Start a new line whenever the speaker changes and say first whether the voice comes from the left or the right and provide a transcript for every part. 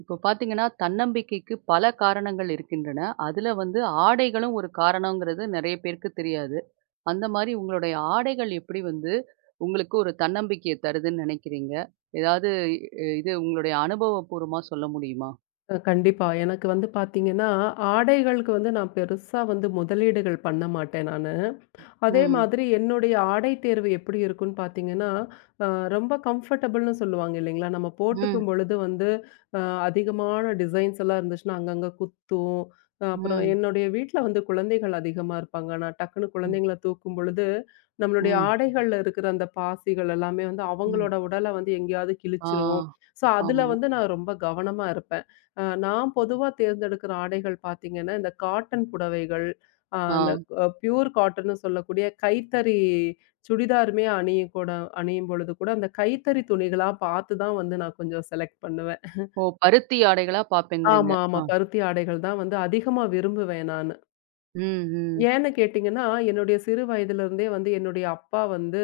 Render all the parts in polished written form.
right: இப்போ பார்த்தீங்கன்னா, தன்னம்பிக்கைக்கு பல காரணங்கள் இருக்கின்றன. அதுல வந்து ஆடைகளும் ஒரு காரணங்கிறது நெறைய பேருக்கு தெரியாது. அந்த மாரி உங்களுடைய ஆடைகள் எப்படி வந்து உங்களுக்கு ஒரு தன்னம்பிக்கைய தருதுன்னு நெனைக்கிறீங்க? ஏதாவது இது உங்களுடைய அனுபவபூர்வமா சொல்ல முடியுமா?
left: கண்டிப்பா. எனக்கு வந்து பார்த்தீங்கன்னா, ஆடைகளுக்கு வந்து நான் பெருசா வந்து முதலீடுகள் பண்ண மாட்டேன் நானு. அதே
right: ம்,
left: மாதிரி என்னுடைய ஆடை தேர்வு எப்படி இருக்குன்னு பார்த்தீங்கன்னா, அ ரொம்ப கம்ஃபர்டபுள்னு சொல்லுவாங்க இல்லைங்களா? நம்ம
right: ம்,
left: போட்டுக்கும் பொழுது வந்து அ அதிகமான டிசைன்ஸ் எல்லாம் இருந்துச்சுன்னா, அங்கங்க குத்தும். அப்புறம்
right: ம்,
left: என்னுடைய வீட்ல வந்து குழந்தைகள் அதிகமா இருப்பாங்க. நான் டக்குனு
right: ம்,
left: குழந்தைங்கள தூக்கும் பொழுது, நம்மளுடைய
right: ம்,
left: ஆடைகள்ல இருக்கிற அந்த பாசிகள் எல்லாமே வந்து
right: ம்.
left: அவங்களோட உடல வந்து எங்கேயாவது
right: ஆ,
left: கிழிச்சிரும். ஸோ, அதுல
right: ஆமா.
left: வந்து நான் ரொம்ப கவனமா இருப்பேன். நான் பொதுவா தேர்ந்தெடுக்கிற ஆடைகள் பார்த்தீங்கன்னா, இந்த காட்டன் புடவைகள், அ
right: ஆ.
left: அந்த அ பியூர் காட்டன்னு சொல்லக்கூடிய கைத்தறி சுடிதாருமே அணியும் பொழுது கூட, அந்த கைத்தறி துணிகளா பார்த்து தான் வந்து நான் கொஞ்சம் செலக்ட் பண்ணுவேன்.
right: ஓ! பருத்தி ஆடைகளா பார்ப்பேங்கிறீங்க.
left: ஆமா, ஆமா.
right: ஆ.
left: பருத்தி ஆடைகள் தான் வந்து அதிகமா விரும்புவேன் நானு.
right: ம், ம்,
left: ஏன்னு கேட்டீங்கன்னா, என்னுடைய சிறு வயதிலிருந்தே வந்து என்னுடைய அப்பா வந்து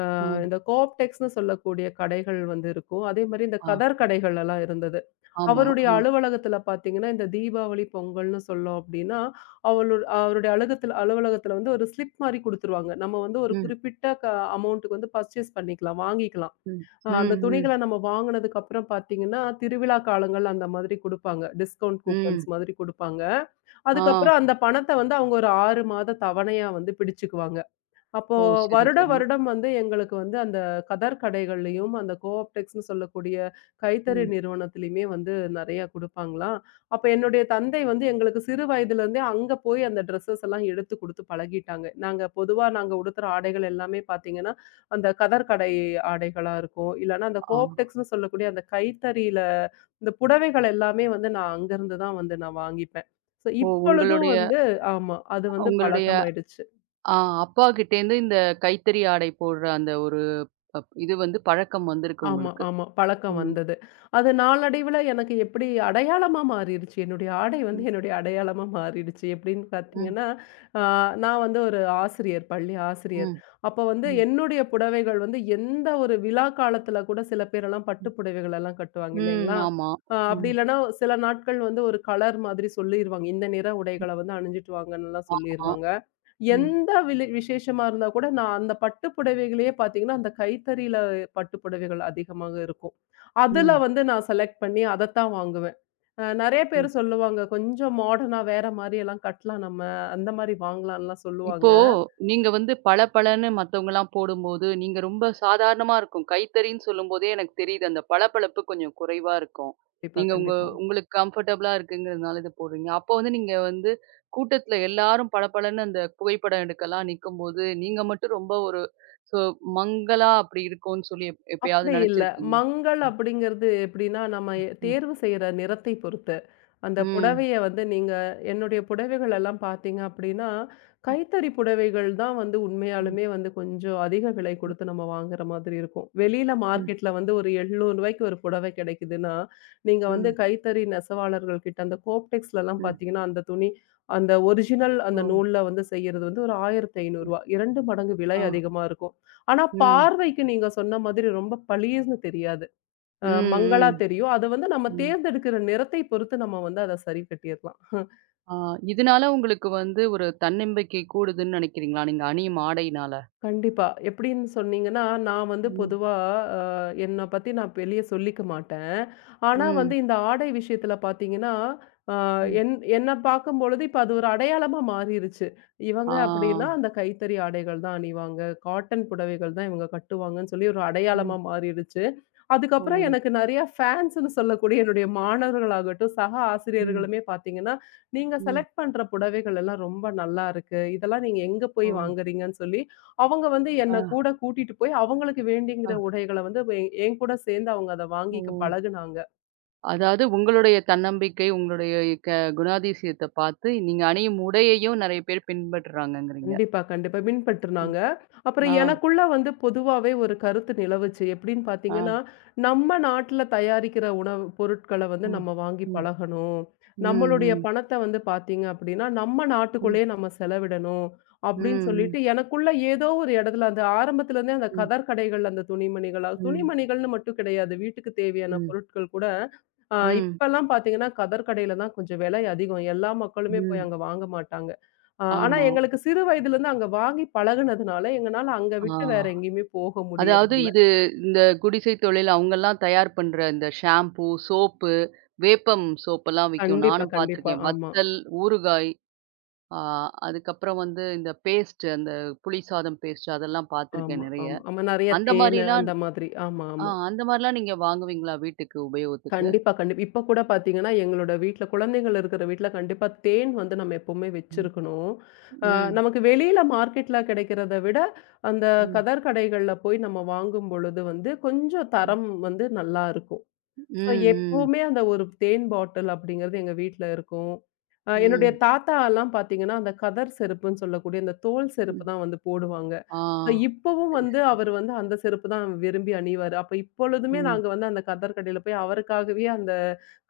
left: அ
right: ம்.
left: இந்த கோப்டெக்ஸ்ன்னு சொல்லக்கூடிய கடைகள் வந்து இருக்கும். அதே மாரி இந்த
right: ஆ,
left: கதர் கடைகள் எல்லாம் இருந்தது.
right: ஆமா.
left: அவருடைய
right: ஆ.
left: அலுவலகத்துல பார்த்தீங்கன்னா, இந்த தீபாவளி, பொங்கல்னு சொல்லோம் அப்டின்னா, அவளோட அவருடைய அலுகத்துல அலுவலகத்துல வந்து ஒரு ஸ்லிப் மாரி குடுத்துருவாங்க. நம்ம வந்து ஒரு
right: ம்,
left: குறிப்பிட்ட அமௌண்ட்டுக்கு வந்து பர்ச்சேஸ் பண்ணிக்கலாம், வாங்கிக்கலாம்.
right: ம், ம்,
left: அந்த
right: ம்,
left: துணிகள நம்ம வாங்குனதுக்கு அப்புறம் பார்த்தீங்கன்னா, திருவிழா காலங்கள் அந்த மாதிரி குடுப்பாங்க. டிஸ்கவுண்ட் கூப்பன்ஸ்
right: ம்.
left: மாதிரி குடுப்பாங்க.
right: ஆ.
left: அதுக்கப்புறம் அந்த பணத்த வந்து அவங்க ஒரு 6 மாத தவணையா வந்து பிடிச்சுக்குவாங்க. அப்போ
right: ஓ! சரி,
left: வருடம்
right: சரி.
left: வருடம் வந்து எங்களுக்கு வந்து அந்த கதர் கடைகள்லயும், அந்த கோஆப்டெக்ஸ்ன்னு சொல்லக்கூடிய கைத்தறி
right: ம்.
left: நிறுவனத்திலயுமே வந்து நெறைய குடுப்பாங்களாம். அப்ப என்னுடைய தந்தை வந்து எங்களுக்கு சிறு வயதிலிருந்தே அங்க போய் அந்த ட்ரெஸ்ஸஸ் எல்லாம் எடுத்து குடுத்து பழகிட்டாங்க. நாங்க உடுத்துற ஆடைகள் எல்லாமே பார்த்தீங்கன்னா, அந்த கதர் கடை ஆடைகளா இருக்கும். இல்லன்னா அந்த
right: ஆ.
left: கோஆப்டெக்ஸ்ன்னு சொல்லக்கூடிய அந்த கைத்தறியில இந்த புடவைகள் எல்லாமே வந்து நான் வாங்கிப்பேன். ஸோ
right: ஓ!
left: இப்பொழுதும்
right: உங்களுடைய
left: வந்து ஆமா. அது வந்து
right: உங்களுடைய
left: பழக்கமாயிடுச்சு.
right: ஆ அப்பா கிட்டேருந்து இந்த கைத்தறி ஆடை போடுற அந்த ஒரு இது வந்து பழக்கம் வந்திருக்கு
left: ஆமா,
right: உங்களுக்கு.
left: ஆமா. பழக்கம்
right: ம்.
left: வந்தது. அது நாளடைவில எனக்கு எப்படி அடையாளமா மாறிருச்சு. என்னுடைய ஆடை வந்து
right: ம்.
left: என்னுடைய அடையாளமா மாறிடுச்சு. எப்படின்னு
right: ம்.
left: பார்த்தீங்கன்னா, ஆ நான் வந்து ஒரு ஆசிரியர், பள்ளி ஆசிரியர்.
right: ம்.
left: அப்ப வந்து
right: ம்.
left: என்னுடைய புடவைகள் வந்து எந்த ஒரு விழா காலத்துல கூட சில பேரெல்லாம் பட்டு
right: ம்.
left: புடவைகள் எல்லாம் கட்டுவாங்க
right: ம்.
left: இல்லைங்களா?
right: ஆமா.
left: அப்படி
right: ம்.
left: இல்லன்னா சில நாட்கள் வந்து ஒரு கலர் மாதிரி சொல்லிருவாங்க. இந்த நிற உடைகள வந்து அணிஞ்சிட்டு வாங்கன்னுலாம்
right: ஆமா.
left: சொல்லிருவாங்க.
right: ம்.
left: எந்த விலை விசேஷமா இருந்தா கூட, நான் அந்த பட்டு புடவைகளையே பார்த்தீங்கன்னா, அந்த கைத்தறியில பட்டு புடவைகள் அதிகமாக இருக்கும். அதுல
right: ம்.
left: வந்து நான் செலக்ட் பண்ணி அதத்தான் வாங்குவேன். நெறைய பேர்
right: ம்.
left: சொல்லுவாங்க, "கொஞ்சம் மாடர்னா வேற மாரியெல்லாம் கட்டலாம் நம்ம. அந்த மாரி வாங்கலாம்லாம்"
right: இப்போ
left: சொல்லுவாங்க.
right: நீங்க வந்து பளபளன்னு மத்தவங்கலாம் போடும்போது, நீங்க ரொம்ப சாதாரணமா இருக்கும். கைத்தறின்னு சொல்லும்போதே எனக்கு தெரியுது. அந்த பளபளப்பு கொஞ்சம் குறைவா இருக்கும்.
left: கண்டிப்பா,
right: நீங்க உங்க
left: கண்டிப்பா.
right: உங்களுக்கு கம்ஃபர்டபுளா இருக்குங்கிறதுனால இத போடுறீங்க. அப்போ வந்து நீங்க வந்து கூட்டத்துல எல்லாரும் பளபளன்னு அந்த புகைப்படம் எடுக்கலாம் நிக்கும்போது, நீங்க மட்டும் ரொம்ப ஒரு சோ மங்கலா அப்படி இருக்கோன்னு சொல்லி
left: அப்படி
right: எப்பயாவது
left: இல்ல.
right: நெனச்சிருக்கீங்களா?
left: மங்கள் அப்படிங்கிறது எப்படின்னா, நம்ம
right: ம்.
left: தேர்வு செய்ற நிறத்தை பொறுத்து. அந்த
right: ம்.
left: புடவைய வந்து நீங்க என்னுடைய புடவைகள் எல்லாம் பார்த்தீங்க அப்படின்னா, கைத்தறி புடவைகள் தான் வந்து
right: ம்.
left: உண்மையாலுமே வந்து கொஞ்சம் அதிக விலை குடுத்து நம்ம வாங்குற மாதிரி இருக்கும். வெளியில
right: ம்.
left: மார்க்கெட்ல வந்து ஒரு ரூ. 700 ஒரு புடவை கிடைக்குதுன்னா, நீங்க வந்து
right: ம்.
left: கைத்தறி நெசவாளர்கள் கிட்ட அந்த கோப்டெக்ஸ்லலாம்
right: ம்.
left: பார்த்தீங்கன்னா, அந்த துணி அந்த ஒரிஜினல் அந்த
right: ஓ!
left: நூல்ல வந்து செய்யறது வந்து ஒரு ரூ. 1500
right: ம்.
left: 2 மடங்கு விலை
right: ஆ.
left: அதிகமா இருக்கும். ஆனா
right: ம்.
left: பார்வைக்கு நீங்க சொன்ன மாதிரி ரொம்ப பளீர்ன்னு தெரியாது. மங்கலா
right: ம். ம்.
left: தெரியும். அத வந்து நம்ம
right: ம்.
left: தேர்ந்தெடுக்கிற நிறத்தை பொறுத்து நம்ம வந்து அத சரி கட்டிர்லாம்.
right: ஆ, இதனால உங்களுக்கு வந்து ஒரு தன்னம்பிக்கை கூடுதுன்னு நினைக்கிறீங்களா? நீங்க அணியும் ஆடையினால?
left: கண்டிப்பா. எப்படின்னு சொன்னீங்கன்னா, நான் வந்து
right: ம்.
left: பொதுவா அ என்ன பத்தி நான் வெளிய சொல்லிக்க மாட்டேன். ஆனா வந்து
right: ம்.
left: இந்த ஆடை விஷயத்துல பார்த்தீங்கன்னா, அ
right: ம்.
left: என் என்ன பார்க்கும்பொழுது இப்ப அது ஒரு அடையாளமா மாறிருச்சு. இவங்க
right: ஆ.
left: அப்படின்னா அந்த கைத்தறி ஆடைகள் தான் அணிவாங்க. காட்டன் புடவைகள் தான் இவங்க கட்டுவாங்கன்னு சொல்லி ஒரு
right: ம்.
left: அடையாளமா மாறிடுச்சு.
right: ஓ!
left: அதுக்கப்புறம் எனக்கு நெறைய ஃபேன்ஸ்ன்னு சொல்லக்கூடிய என்னுடைய மாணவர்களாகட்டும், சக
right: ம்.
left: ஆசிரியர்களுமே பார்த்தீங்கன்னா, "நீங்க
right: ம்.
left: செலக்ட் பண்ற புடவைகள் எல்லாம் ரொம்ப நல்லா இருக்கு. இதெல்லாம் நீங்க எங்க போய்
right: ஓ!
left: வாங்குறீங்கன்னு?" சொல்லி அவங்க வந்து என்ன
right: ஆ.
left: கூட்டிட்டு போய் அவங்களுக்கு வேண்டிங்கிற
right: ஆ.
left: உடைகள வந்து என்கூட சேர்ந்து அவங்க அத
right: ஓ!
left: வாங்கிக்க பழகுனாங்க.
right: அதாவது உங்களுடைய தன்னம்பிக்கை, உங்களுடைய க குணாதிசயத்த பார்த்து, நீங்க அணியும் உடையையும் நெறைய பேர் பின்பற்றுறாங்கங்கிறீங்க.
left: கண்டிப்பா, கண்டிப்பா.
right: ம்.
left: பின்பற்றுனாங்க. அப்புறம்
right: ஆ.
left: எனக்குள்ள வந்து பொதுவாவே ஒரு கருத்து நிலவுச்சு. எப்படின்னு
right: ஆ.
left: பார்த்தீங்கன்னா, நம்ம நாட்டுல தயாரிக்கிற உணவு பொருட்கள வந்து
right: ம்.
left: நம்ம வாங்கி
right: ம்.
left: பழகணும். நம்மளுடைய
right: ம்.
left: பணத்த வந்து பார்த்தீங்க அப்படின்னா, நம்ம
right: ம்.
left: நாட்டுக்குள்ளேயே நம்ம செலவிடணும்.
right: ம்.
left: அப்படின்னு
right: ம்.
left: சொல்லிட்டு எனக்குள்ள ஏதோ ஒரு இடத்துல அந்த ஆரம்பத்துலருந்தே அந்த
right: ம்.
left: கதர் கடைகள்ல அந்த துணிமணிகளா
right: ம்.
left: துணிமணிகள்னு மட்டும் கிடையாது. வீட்டுக்கு தேவையான
right: ம்.
left: பொருட்கள் கூட
right: ம்.
left: இப்பலாம் பார்த்தீங்கன்னா, கதர் கடையில தான் கொஞ்சம் விலை அதிகம். எல்லா மக்களுமே போய்
right: ம்.
left: அங்க வாங்க மாட்டாங்க. ஆ, ஆனா
right: ஆமா.
left: எங்களுக்கு சிறு வயதிலிருந்து அங்க வாங்கி பழகுனதுனால, எங்கனால அங்க
right: ஆ.
left: விட்டு வேற எங்கேயுமே போக
right: அதாவது
left: முடியறதில்ல.
right: இது இந்த குடிசை தொழில் அவங்கலாம் தயார் பண்ற இந்த ஷாம்பூ, சோப்பு, வேப்பம் சோப்பெல்லாம் விக்கும்.
left: கண்டிப்பா,
right: நானும்
left: கண்டிப்பா.
right: பார்த்துருக்கேன்.
left: ஆமா,
right: வத்தல், ஊறுகாய், ஆ அதுக்கப்புறம் வந்து இந்த பேஸ்ட் அந்த புளி சாதம் பேஸ்ட் அதெல்லாம் பார்த்துருக்கேன்
left: ஆமா,
right: நெறைய.
left: ஆமா. ஆமா நெறைய
right: அந்த
left: தேனு
right: மாரிலாம்
left: அந்த மாதிரி. ஆமா,
right: ஆ
left: ஆமா.
right: அந்த மாரிலாம் நீங்க வாங்குவீங்களா வீட்டுக்கு உபயோகத்துக்கு?
left: கண்டிப்பா, கண்டிப்பா. இப்ப கூட பாத்தீங்கன்னா, எங்களோட வீட்ல குழந்தைகள் இருக்கிற வீட்ல கண்டிப்பா தேன் வந்து நம்ம எப்பவுமே
right: ம்.
left: வச்சிருக்கணும். ஆ,
right: ம்.
left: நமக்கு வெளியில மார்க்கெட்ல கிடைக்கிறத விட, அந்த
right: ம்.
left: கதர் கடைகள்ல போய் நம்ம வாங்கும் பொழுது வந்து, கொஞ்சம்
right: ம்.
left: தரம் வந்து நல்லா இருக்கும்.
right: ம்.
left: ஸோ
right: ம்.
left: எப்பவுமே அந்த ஒரு தேன் பாட்டில் அப்படிங்கிறது எங்க வீட்ல இருக்கும். என்னுடைய
right: ம்.
left: தாத்தாலாம் பார்த்தீங்கன்னா, அந்த கதர் செருப்புன்னு சொல்லக்கூடிய அந்த தோல் செருப்பு
right: ம்.
left: தான் வந்து போடுவாங்க.
right: ஆ.
left: ஸோ இப்பவும்
right: சரி,
left: வந்து
right: சரி.
left: அவர் வந்து அந்த செருப்பு தான் விரும்பி அணிவாரு. அப்ப இப்பொழுதுமே
right: ம்.
left: நாங்க வந்து அந்த கதர் கடையில போய் அவருக்காகவே அந்த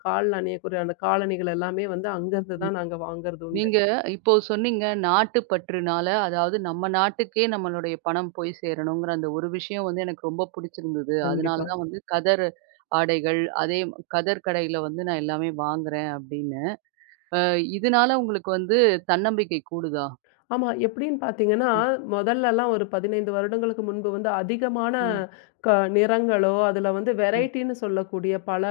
left: கால்ல அணியக்கூடிய அந்த காலணிகள் எல்லாமே வந்து அங்கருந்து தான் நாங்க வாங்குறது உண்டு.
right: நீங்க இப்போ சொன்னீங்க நாட்டுப்பற்றுனால, அதாவது நம்ம நாட்டுக்கே நம்மளுடைய பணம் போய் சேரணுங்கிற அந்த ஒரு விஷயம் வந்து எனக்கு ரொம்ப புடிச்சிருந்தது.
left: கண்டிப்பா.
right: அதனால தான் வந்து கதர் ஆடைகள், அதே கதர் கடையில வந்து நான் எல்லாமே வாங்குறேன் அப்படின்னு. அ இதனால உங்களுக்கு வந்து தன்னம்பிக்கை கூடுதா?
left: ஆமா. எப்படின்னு பார்த்தீங்கன்னா,
right: ம்,
left: மொதல்லலாம் ஒரு 15 வருடங்களுக்கு முன்பு வந்து அதிகமான
right: ம்,
left: க நிறங்களோ, அதுல வந்து
right: ம்,
left: வெரைட்டின்னு சொல்லக்கூடிய பல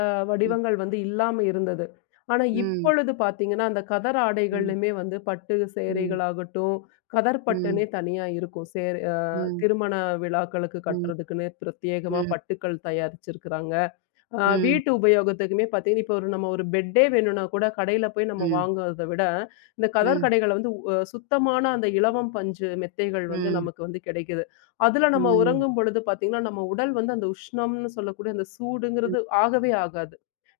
right: ம்,
left: வடிவங்கள் வந்து இல்லாம இருந்தது. ஆனா
right: ம்,
left: இப்பொழுது பார்த்தீங்கன்னா, அந்த கதர்
right: ம்,
left: ஆடைகள்லயுமே வந்து பட்டு
right: ம்,
left: சேலைகளாகட்டும், கதர் பட்டுன்னே
right: ம்,
left: தனியா இருக்கும். சேர் அ
right: ம்,
left: திருமண விழாக்களுக்கு
right: ம்,
left: கட்டுறதுக்குன்னு பிரத்யேகமா
right: ம்,
left: பட்டுக்கள் தயாரிச்சிருக்கிறாங்க.
right: ம்,
left: வீட்டு உபயோகத்துக்குமே பார்த்தீங்கன்னா, இப்போ ஒரு நம்ம ஒரு பெட்டே வேணும்னா கூட கடையில போய் நம்ம
right: ம்,
left: வாங்குறத விட, இந்த கதர்
right: ம்,
left: கடைகள்ல வந்து உ சுத்தமான அந்த இலவம் பஞ்சு மெத்தைகள் வந்து
right: ம்,
left: நமக்கு வந்து கிடைக்குது. அதுல நம்ம
right: ம்,
left: உறங்கும் பொழுது பார்த்தீங்கன்னா, நம்ம உடல் வந்து அந்த உஷ்ணம்னு சொல்லக்கூடிய அந்த
right: ம்.
left: சூடுங்கிறது ஆகவே ஆகாது.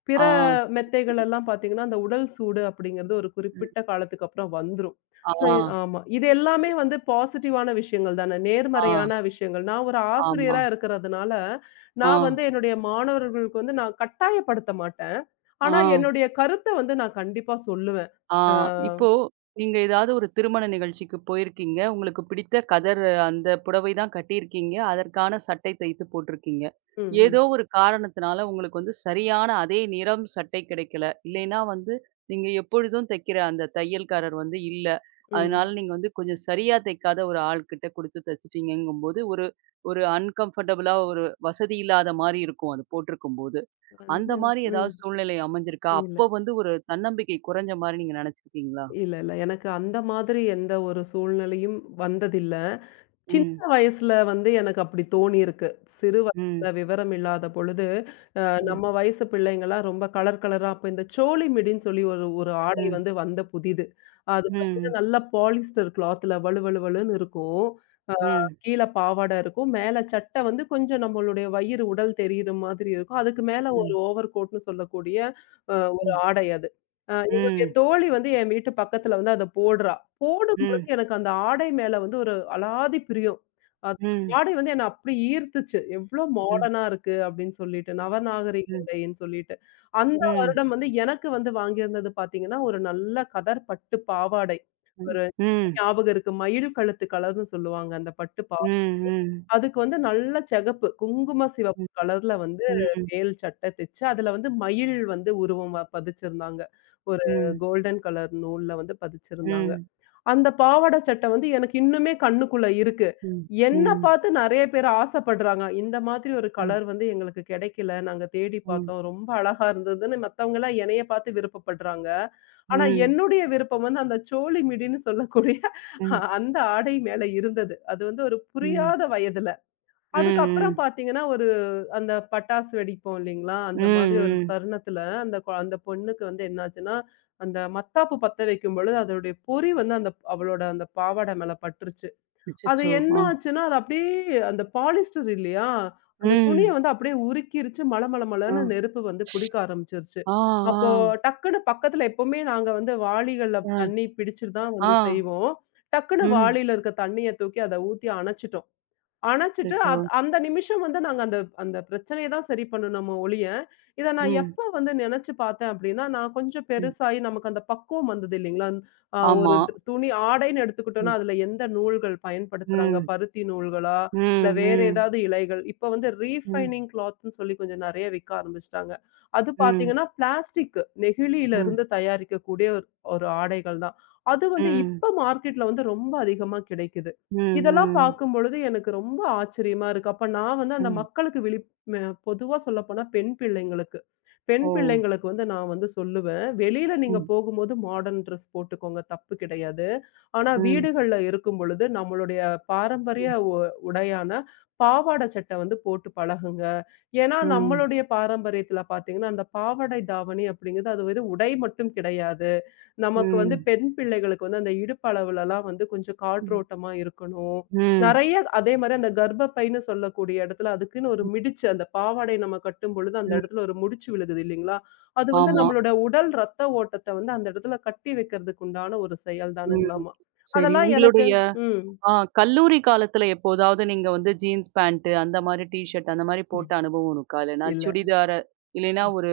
left: பிற
right: ஆ. சரி,
left: மெத்தைகள்
right: சரி.
left: எல்லாம் பார்த்தீங்கன்னா, அந்த உடல் சூடு அப்படிங்கிறது ஒரு
right: ம்.
left: குறிப்பிட்ட காலத்துக்கு அப்புறம் வந்துரும்.
right: ஆ.
left: சோ ஆமா. இது எல்லாமே வந்து பாசிட்டிவான விஷயங்கள் தானே!
right: ஆ.
left: நேர்மறையான விஷயங்கள். நான் ஒரு
right: ஆமா.
left: ஆசிரியரா இருக்கிறதுனால,
right: ஆ.
left: நான் வந்து என்னுடைய மாணவர்களுக்கு வந்து நான் கட்டாயப்படுத்த மாட்டேன்.
right: ஆ,
left: ஆனா என்னுடைய கருத்த வந்து நான் கண்டிப்பா சொல்லுவேன்.
right: ஆ.
left: ஆ.
right: இப்போ நீங்க ஏதாவது ஒரு திருமண நிகழ்ச்சிக்கு போயிருக்கீங்க. உங்களுக்கு பிடித்த கதர் அந்த புடவை தான் கட்டியிருக்கீங்க. அதற்கான சட்டை தைத்து போட்டிருக்கீங்க.
left: ம், ம்,
right: ஏதோ ஒரு காரணத்தினால உங்களுக்கு வந்து சரியான அதே நிறம் சட்டை கிடைக்கல. இல்லைன்னா வந்து நீங்க எப்பொழுதும் தைக்கிற அந்த தையல்காரர் வந்து இல்ல. அதனால
left: ம்.
right: நீங்க வந்து கொஞ்சம் சரியா தைக்காத ஒரு ஆள்கிட்ட குடுத்து தச்சுட்டீங்கங்கும்போது, ஒரு ஒரு அன்கம்ஃபர்டபுளா ஒரு வசதி இல்லாத மாரி இருக்கும். அது போட்டிருக்கும்போது. அந்த
left: வந்து
right: மாரி
left: ம்.
right: ஏதாவது சூழ்நிலை அமைஞ்சிருக்கா?
left: இல்ல,
right: அப்போ வந்து ஒரு தன்னம்பிக்கை குறைஞ்ச மாரி நீங்க நெனச்சிருக்கீங்களா?
left: இல்ல, இல்ல. எனக்கு அந்த மாதிரி எந்த ஒரு சூழ்நிலையும் வந்ததில்ல. சின்ன
right: ம்.
left: வயசுல வந்து எனக்கு அப்படி தோணியிருக்கு. சிறு
right: ம்.
left: வயசுல விவரம் இல்லாத பொழுது அ
right: ம்.
left: நம்ம வயசு பிள்ளைங்கலாம் ரொம்ப கலர் கலரா அப்ப இந்த சோலி மிடின்னு சொல்லி ஒரு ஒரு ஆடை
right: ம்.
left: வந்து வந்த புதிது. அது பார்த்தீங்கன்னா,
right: ம்.
left: நல்லா பாலிஸ்டர் கிளாத்ல வழுவழுவழுன்னு இருக்கும். அ
right: ம்.
left: கீழ பாவாடை இருக்கும். மேல சட்டை வந்து கொஞ்சம் நம்மளுடைய வயிறு, உடல் தெரியிற மாதிரி இருக்கும். அதுக்கு மேல ஒரு
right: ம்.
left: ஓவர் கோட்ன்னு சொல்லக்கூடிய ஒரு
right: ம்.
left: ஆடை அது. என்னுடைய
right: ம்.
left: தோழி வந்து என் வீட்டு பக்கத்துல வந்து அத போடுறா. போடும்பொழுது
right: ம்.
left: எனக்கு அந்த ஆடை மேல வந்து ஒரு அலாதி பிரியம்.
right: ம்.
left: ஆடை வந்து என்ன அப்படி ஈர்த்துச்சு. எவ்ளோ
right: ம்.
left: மாடர்னா இருக்கு அப்படின்னு சொல்லிட்டு, நவநாகரிக
right: ம்.
left: உடைன்னு சொல்லிட்டு. அந்த
right: ம்.
left: வருடம் வந்து எனக்கு வந்து வாங்கியிருந்தது பார்த்தீங்கன்னா, ஒரு நல்ல கதர் பட்டு பாவாடை. ஒரு
right: ம்.
left: ஞாபகம் இருக்கு. மயில் கழுத்து கலர்ன்னு சொல்லுவாங்க அந்த பட்டு
right: ம்.
left: அதுக்கு வந்து நல்ல சிகப்பு, குங்கும சிவப்பு
right: ம்.
left: கலர்ல வந்து
right: ம்.
left: மேல் சட்டை தச்சு, அதுல வந்து மயில் வந்து உருவமா பதிச்சிருந்தாங்க. ஒரு
right: ம். ம்.
left: கோல்டன் கலர் நூல்ல வந்து பதிச்சிருந்தாங்க.
right: ம்.
left: அந்த பாவாட சட்டை வந்து எனக்கு இன்னுமே கண்ணுக்குள்ள இருக்கு.
right: ம்.
left: என்ன பார்த்து நெறைய பேர் ஆசைப்படுறாங்க. இந்த மாதிரி ஒரு கலர் வந்து எங்களுக்கு கிடைக்கல. நாங்க தேடி
right: ம். ம்.
left: பார்த்தோம். ரொம்ப அழகா இருந்ததுன்னு மத்தவங்கலாம் என்னைய பார்த்து விருப்பப்படுறாங்க. ஆனா
right: ம்.
left: என்னுடைய விருப்பம் வந்து அந்த சோலி மிடின்னு சொல்லக்கூடிய
right: ம்.
left: அந்த ஆடை மேல இருந்தது. அது வந்து ஒரு
right: ம். ம். ம். ம். ம்.
left: புரியாத வயதுல. அதுக்கப்புறம்
right: ம்.
left: பார்த்தீங்கன்னா, அந்த பட்டாசு வெடிப்போம் இல்லைங்களா? அந்த மாதிரி ஒரு
right: ம்.
left: தருணத்தில, அந்த பொண்ணுக்கு வந்து என்னாச்சுன்னா, அந்த மத்தாப்பு பத்த வைக்கும்பொழுது, அதோடைய பொறி வந்து அந்த அவளோட அந்த பாவாடை மேல பட்டுருச்சு. அது
right: அச்சச்சோ!
left: என்ன
right: ஆ.
left: ஆச்சுன்னா, அது அப்படியே அந்த பாலிஸ்டர் இல்லையா? அந்த துணிய
right: ம்.
left: வந்து அப்படியே உருக்கிருச்சு.
right: ஆ.
left: மளமளமளன்னு நெருப்பு வந்து பிடிக்க ஆரம்பிச்சுருச்சு. அப்போ
right: ஆ.
left: டக்குனு பக்கத்தில எப்பவுமே நாங்க வந்து வாளிகள்ல
right: ஆ. ஆ.
left: தண்ணி பிடிச்சுட்டு தான்
right: ஆ.
left: வந்து செய்வோம். டக்குனு
right: ம்.
left: வாளியில இருக்க தண்ணிய தூக்கி அத ஊத்தி அணைச்சுட்டோம். அணைச்சுட்டு
right: அச்சச்சோ!
left: அந்த நிமிஷம் வந்து நாங்க அந்த அந்த பிரச்சனைய தான் சரி பண்ணுனோமோ ஒழிய, இத நான்
right: ம்.
left: எப்ப வந்து நெனச்சு பார்த்தேன் அப்டின்னா, நான் கொஞ்சம்
right: ம்.
left: பெருசாயி நமக்கு அந்த பக்குவம் வந்தது இல்லைங்களா? ஒரு
right: ஆமா.
left: துணி ஆடைன்னு எடுத்துக்கிட்டோம்னா,
right: ம்.
left: அதுல எந்த நூல்கள் பயன்படுத்துறாங்க?
right: ம்.
left: பருத்தி நூல்களா? இல்ல வேற
right: ம்.
left: ஏதாவது இழைகள்? இப்ப வந்து
right: ம்.
left: ரீஃபைனிங் கிளாத்ன்னு சொல்லி கொஞ்சம் நெறைய விக்க ஆரம்பிச்சுட்டாங்க. அது
right: ம்.
left: பார்த்தீங்கன்னா, பிளாஸ்டிக் நெகிழியில
right: ம்.
left: இருந்து தயாரிக்கக்கூடிய ஒரு ஒரு ஆடைகள் தான். அது வந்து
right: ம்.
left: இப்ப மார்க்கெட்ல வந்து ரொம்ப அதிகமா கிடைக்குது.
right: ம். ம்.
left: இதெல்லாம்
right: ம்.
left: பார்க்கும்பொழுது எனக்கு ரொம்ப ஆச்சரியமா இருக்கு. அப்ப நான் வந்து அந்த
right: ம்.
left: மக்களுக்கு விழிப் ம பொதுவா சொல்லப்போனா பெண் பிள்ளைங்களுக்கு. பெண்
right: ஓ!
left: பிள்ளைங்களுக்கு வந்து நான் வந்து சொல்லுவேன். வெளியில நீங்க
right: ம்.
left: போகும்போது மாடர்ன் ட்ரெஸ் போட்டுக்கோங்க. தப்பு கிடையாது. ஆனா
right: ம்.
left: வீடுகள்ல இருக்கும்பொழுது நம்மளுடைய பாரம்பரிய
right: ம்.
left: உடையான பாவாடை சட்டை வந்து போட்டு பழகுங்க. ஏன்னா
right: ம்.
left: நம்மளுடைய பாரம்பரியத்துல பார்த்தீங்கன்னா, அந்த பாவாடை தாவணி அப்படிங்கிறது அது வெறும் உடை மட்டும் கிடையாது. நமக்கு வந்து
right: ம்.
left: பெண் பிள்ளைகளுக்கு வந்து அந்த இடுப்பு அளவுலலாம் வந்து கொஞ்சம்
right: ம்.
left: காற்றோட்டமா இருக்கணும்.
right: ம்.
left: நெறைய அதே மாரி அந்த கர்ப்பப்பைன்னு சொல்லக்கூடிய இடத்துல அதுக்குன்னு ஒரு மிடிச்சு அந்த பாவாடை நம்ம கட்டும்பொழுது அந்த
right: ம்.
left: இடத்துல ஒரு முடிச்சு விழுகுது இல்லைங்களா? அது வந்து
right: ஆமா.
left: நம்மளோட உடல் ரத்த ஓட்டத்த வந்து அந்த இடத்துல கட்டி வைக்கிறதுக்கு உண்டான ஒரு செயல்
right: ம்.
left: தானுங்களாமா.
right: சரி.
left: அதெல்லாம் எனக்கு
right: உங்களுடைய
left: ம்.
right: ஆ கல்லூரி காலத்துல எப்போதாவது நீங்க வந்து ஜீன்ஸ் பேண்ட் அந்த மாரி டீ ஷர்ட் அந்த மாரி போட்ட அனுபவம் இருக்கா? இல்லன்னா
left: இல்ல.
right: சுடிதார இல்லைன்னா ஒரு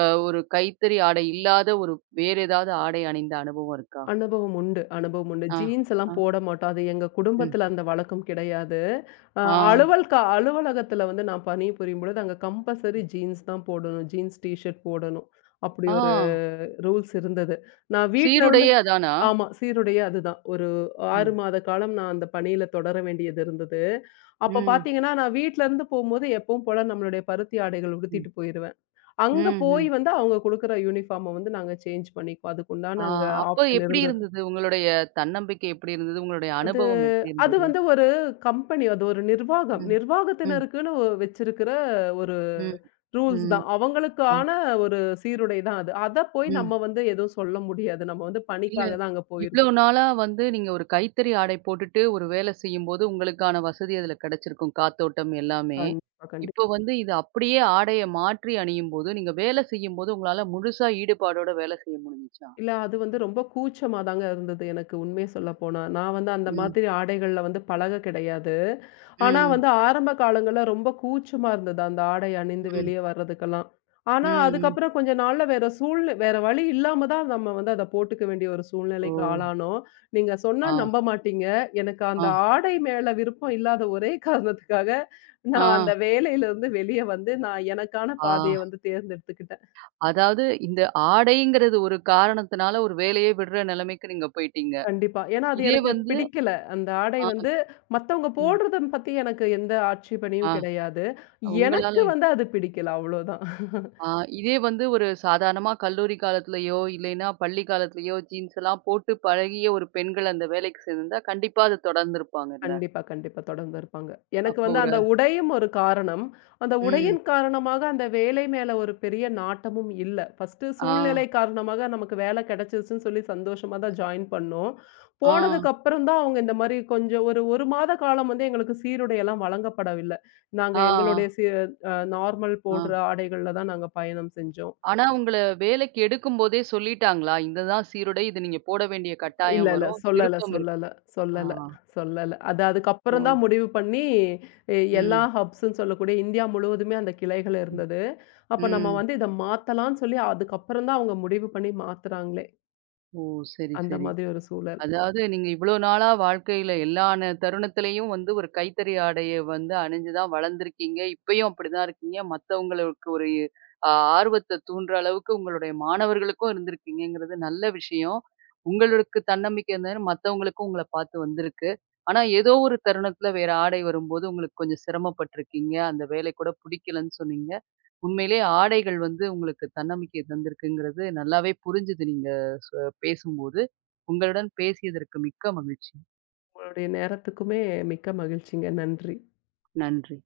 right: அ ஒரு கைத்தறி ஆடை இல்லாத ஒரு வேற ஏதாவது ஆடை அணிந்த அனுபவம் இருக்கா?
left: அனுபவம் உண்டு.
right: ஆ.
left: ஜீன்ஸ் எல்லாம்
right: ஆ.
left: போட மாட்டோம். அது எங்க
right: ம்.
left: குடும்பத்தில அந்த வழக்கம் கிடையாது. அ
right: ஆ.
left: அலுவல் க அலுவலகத்தில வந்து நான் பணிபுரியும் பொழுது, அங்க கம்பல்சரி ஜீன்ஸ் தான் போடணும். ஜீன்ஸ் டீ ஷர்ட் போடணும். அப்படி
right: ஆ.
left: ஒரு ரூல்ஸ் இருந்தது. நான் வீட்ல இருந்து
right: சீருடையே அதானா?
left: ஆமா, சீருடையே அதுதான். ஒரு 6
right: ம்.
left: மாத காலம் நான் அந்த பணியில தொடர வேண்டியது இருந்தது. அப்ப
right: ம்.
left: பார்த்தீங்கன்னா, நான் வீட்ல இருந்து போம்போது எப்பவும் போல நம்மளுடைய பருத்தி ஆடைகள்
right: ம்.
left: உடுத்திட்டு போயிருவேன்.
right: ம்.
left: அங்க போய்
right: ம்.
left: வந்து அவங்க குடுக்குற யூனிஃபார்ம வந்து நாங்க சேஞ்ச் பண்ணிக்குவோம்.
right: ஆ
left: அதுக்குண்டான அங்க
right: அப்ப
left: ஆப்ஷன்
right: எப்படி
left: இருந்தது.
right: இருந்தது? உங்களுடைய தன்னம்பிக்கை எப்படி இருந்தது? உங்களுடைய
left: அது
right: அனுபவம் எப்படி
left: அது
right: இருந்தது?
left: வந்து ஒரு கம்பெனி. அது ஒரு நிர்வாகம்.
right: ம். ம்.
left: நிர்வாகத்தினருக்குன்னு ஒ- வச்சிருக்கிற ஒரு
right: ம்.
left: ரூல்ஸ்
right: ம்.
left: தான்.
right: ம்.
left: அவங்களுக்கான ஒரு சீருடை தான் அது. அத போய்
right: ம்.
left: நம்ம வந்து எதுவும் சொல்ல முடியாது. நம்ம வந்து
right: இல்ல.
left: பணிக்காக தான் அங்க
right: இவ்ளோ
left: போயிருக்கோம்.
right: நாளா வந்து நீங்க ஒரு கைத்தறி ஆடை போட்டுட்டு ஒரு வேலை செய்யும்போது உங்களுக்கான வசதி அதுல கிடைச்சிருக்கும். காத்தோட்டம் எல்லாமே.
left: கண்டிப்பா, கண்டிப்பா.
right: இப்போ வந்து இது அப்படியே ஆடைய மாற்றி அணியும்போது, நீங்க வேலை செய்யும்போது உங்களால முழுசா ஈடுபாடோட வேலை செய்ய முடிஞ்சுச்சா?
left: இல்ல அது வந்து ரொம்ப கூச்சமா தாங்க இருந்தது எனக்கு உண்மைய சொல்லப்போனா. நான் வந்து அந்த
right: ம்.
left: மாதிரி ஆடைகள்ல வந்து பழக கிடையாது. ஆனா
right: ம்.
left: வந்து ஆரம்ப காலங்கள்ல ரொம்ப கூச்சமா இருந்தது அந்த ஆடை அணிந்து
right: ம்.
left: வெளியே வர்றதுக்கெல்லாம்.
right: ம்.
left: ஆனா
right: ம்.
left: அதுக்கப்புறம் கொஞ்ச நாள்ல வேற வேற வழி இல்லாம தான் நம்ம வந்து அத போட்டுக்க வேண்டிய ஒரு
right: ஓ!
left: சூழ்நிலைக்கு ஆளானோம். நீங்க சொன்னா
right: ஆ.
left: நம்ப மாட்டீங்க. எனக்கு அந்த
right: ஆ.
left: ஆடை மேல விருப்பம் இல்லாத ஒரே காரணத்துக்காக,
right: ஆ,
left: நான் அந்த வேலையிலிருந்து வெளிய வந்து நான் எனக்கான
right: ஆ.
left: பாதைய வந்து தேர்ந்தெடுத்துக்கிட்டேன்.
right: அதாவது இந்த ஆடைங்கிறது ஒரு காரணத்தினால ஒரு வேலையே விடுற நிலைமைக்கு நீங்க போயிட்டீங்க.
left: கண்டிப்பா. ஏன்னா அது
right: இதே
left: எனக்கு
right: வந்து
left: பிடிக்கல. அந்த ஆடை
right: ஆ,
left: வந்து மத்தவங்க
right: ம்.
left: போடுறத பத்தி எனக்கு எந்த ஆட்சேபனையும்
right: ஆ
left: கிடையாது.
right: உங்களால
left: எனக்கு வந்து அது பிடிக்கல அவ்வளோதான்.
right: ஆ இதே வந்து ஒரு சாதாரணமா கல்லூரி காலத்திலயோ, இல்லைன்னா பள்ளி காலத்திலயோ ஜீன்ஸ் எல்லாம் போட்டு பழகிய ஒரு பெண்கள் அந்த வேலைக்கு சேர்ந்திருந்தா, கண்டிப்பா அது தொடர்ந்திருப்பாங்கல்ல.
left: கண்டிப்பா, கண்டிப்பா. தொடர்ந்து இருப்பாங்க. எனக்கு
right: அப்போ
left: வந்து
right: ஒரு
left: அந்த உடையும் ஒரு காரணம். அந்த
right: ம்.
left: உடையின் காரணமாக அந்த வேலை மேல ஒரு பெரிய நாட்டமும் இல்ல. ஃபர்ஸ்ட்டு
right: ஆ,
left: சூழ்நிலை காரணமாக நமக்கு வேலை கிடைச்சிருச்சுன்னு சொல்லி சந்தோஷமா தான் ஜாயின் பண்ணோம்.
right: ஆ,
left: போனதுக்கப்புறம் தான் அவங்க இந்த மாரி கொஞ்சம் ஒரு 1 மாத காலம் வந்து எங்களுக்கு சீருடையெல்லாம் வழங்கப்படவில்லை. நாங்க
right: ஆ,
left: எங்களுடைய சி அ நார்மல்
right: ஆ.
left: போடுற ஆடைகள்ல தான் நாங்க பயணம் செஞ்சோம்.
right: ஆனா உங்கள வேலைக்கு எடுக்கும்போதே சொல்லிட்டாங்களா? இதுதான் சீருடை, இது நீங்க போட வேண்டிய
left: இல்ல,
right: கட்டாயம்
left: இல்ல.
right: வரும்.
left: சொல்லல,
right: விருப்பம் இருக்கு.
left: சொல்லல,
right: ஆ,
left: சொல்லல, சொல்லல. அது
right: ஓ!
left: அதுக்கப்புறம் தான் முடிவு பண்ணி, எல்லா
right: ம்.
left: ஹப்ஸ்ன்னு சொல்லக்கூடிய இந்தியா முழுவதுமே அந்த கிளைகள்
right: ம்.
left: இருந்தது. அப்ப நம்ம
right: ம்.
left: வந்து இத மாத்தலாம்ன்னு சொல்லி, அதுக்கப்புறம் தான் அவங்க முடிவு பண்ணி மாத்துறாங்களே!
right: ஓ! சரி,
left: அந்த
right: சரி.
left: மாதிரி ஒரு சூழல்.
right: அதாவது நீங்க இவ்வளோ நாளா வாழ்க்கையில எல்லா தருணத்திலயும் வந்து ஒரு கைத்தறி ஆடைய வந்து அணிஞ்சு தான் வளர்ந்துருக்கீங்க. இப்பயும் அப்படிதான் இருக்கீங்க. மத்தவங்களுக்கு ஒரு ஆ ஆர்வத்த தூண்டுற அளவுக்கு உங்களுடைய மாணவர்களுக்கும் இருந்திருக்கீங்கங்கிறது நல்ல விஷயம். உங்களுக்கு தன்னம்பிக்கை இருந்தது மத்தவங்களுக்கும் உங்கள பார்த்து வந்திருக்கு. ஆனா ஏதோ ஒரு தருணத்தில வேற ஆடை வரும்போது உங்களுக்கு கொஞ்சம் சிரமப்பட்டுருக்கீங்க. அந்த வேலை கூட பிடிக்கலன்னு சொன்னீங்க. உண்மையிலேயே ஆடைகள் வந்து உங்களுக்கு தன்னம்பிக்கை தந்திருக்குங்கிறது நல்லாவே புரிஞ்சுது நீங்க சொ பேசும்போது. உங்களுடன் பேசியதற்கு மிக்க மகிழ்ச்சி.
left: உங்களுடைய நேரத்துக்குமே மிக்க மகிழ்ச்சிங்க. நன்றி.
right: நன்றி.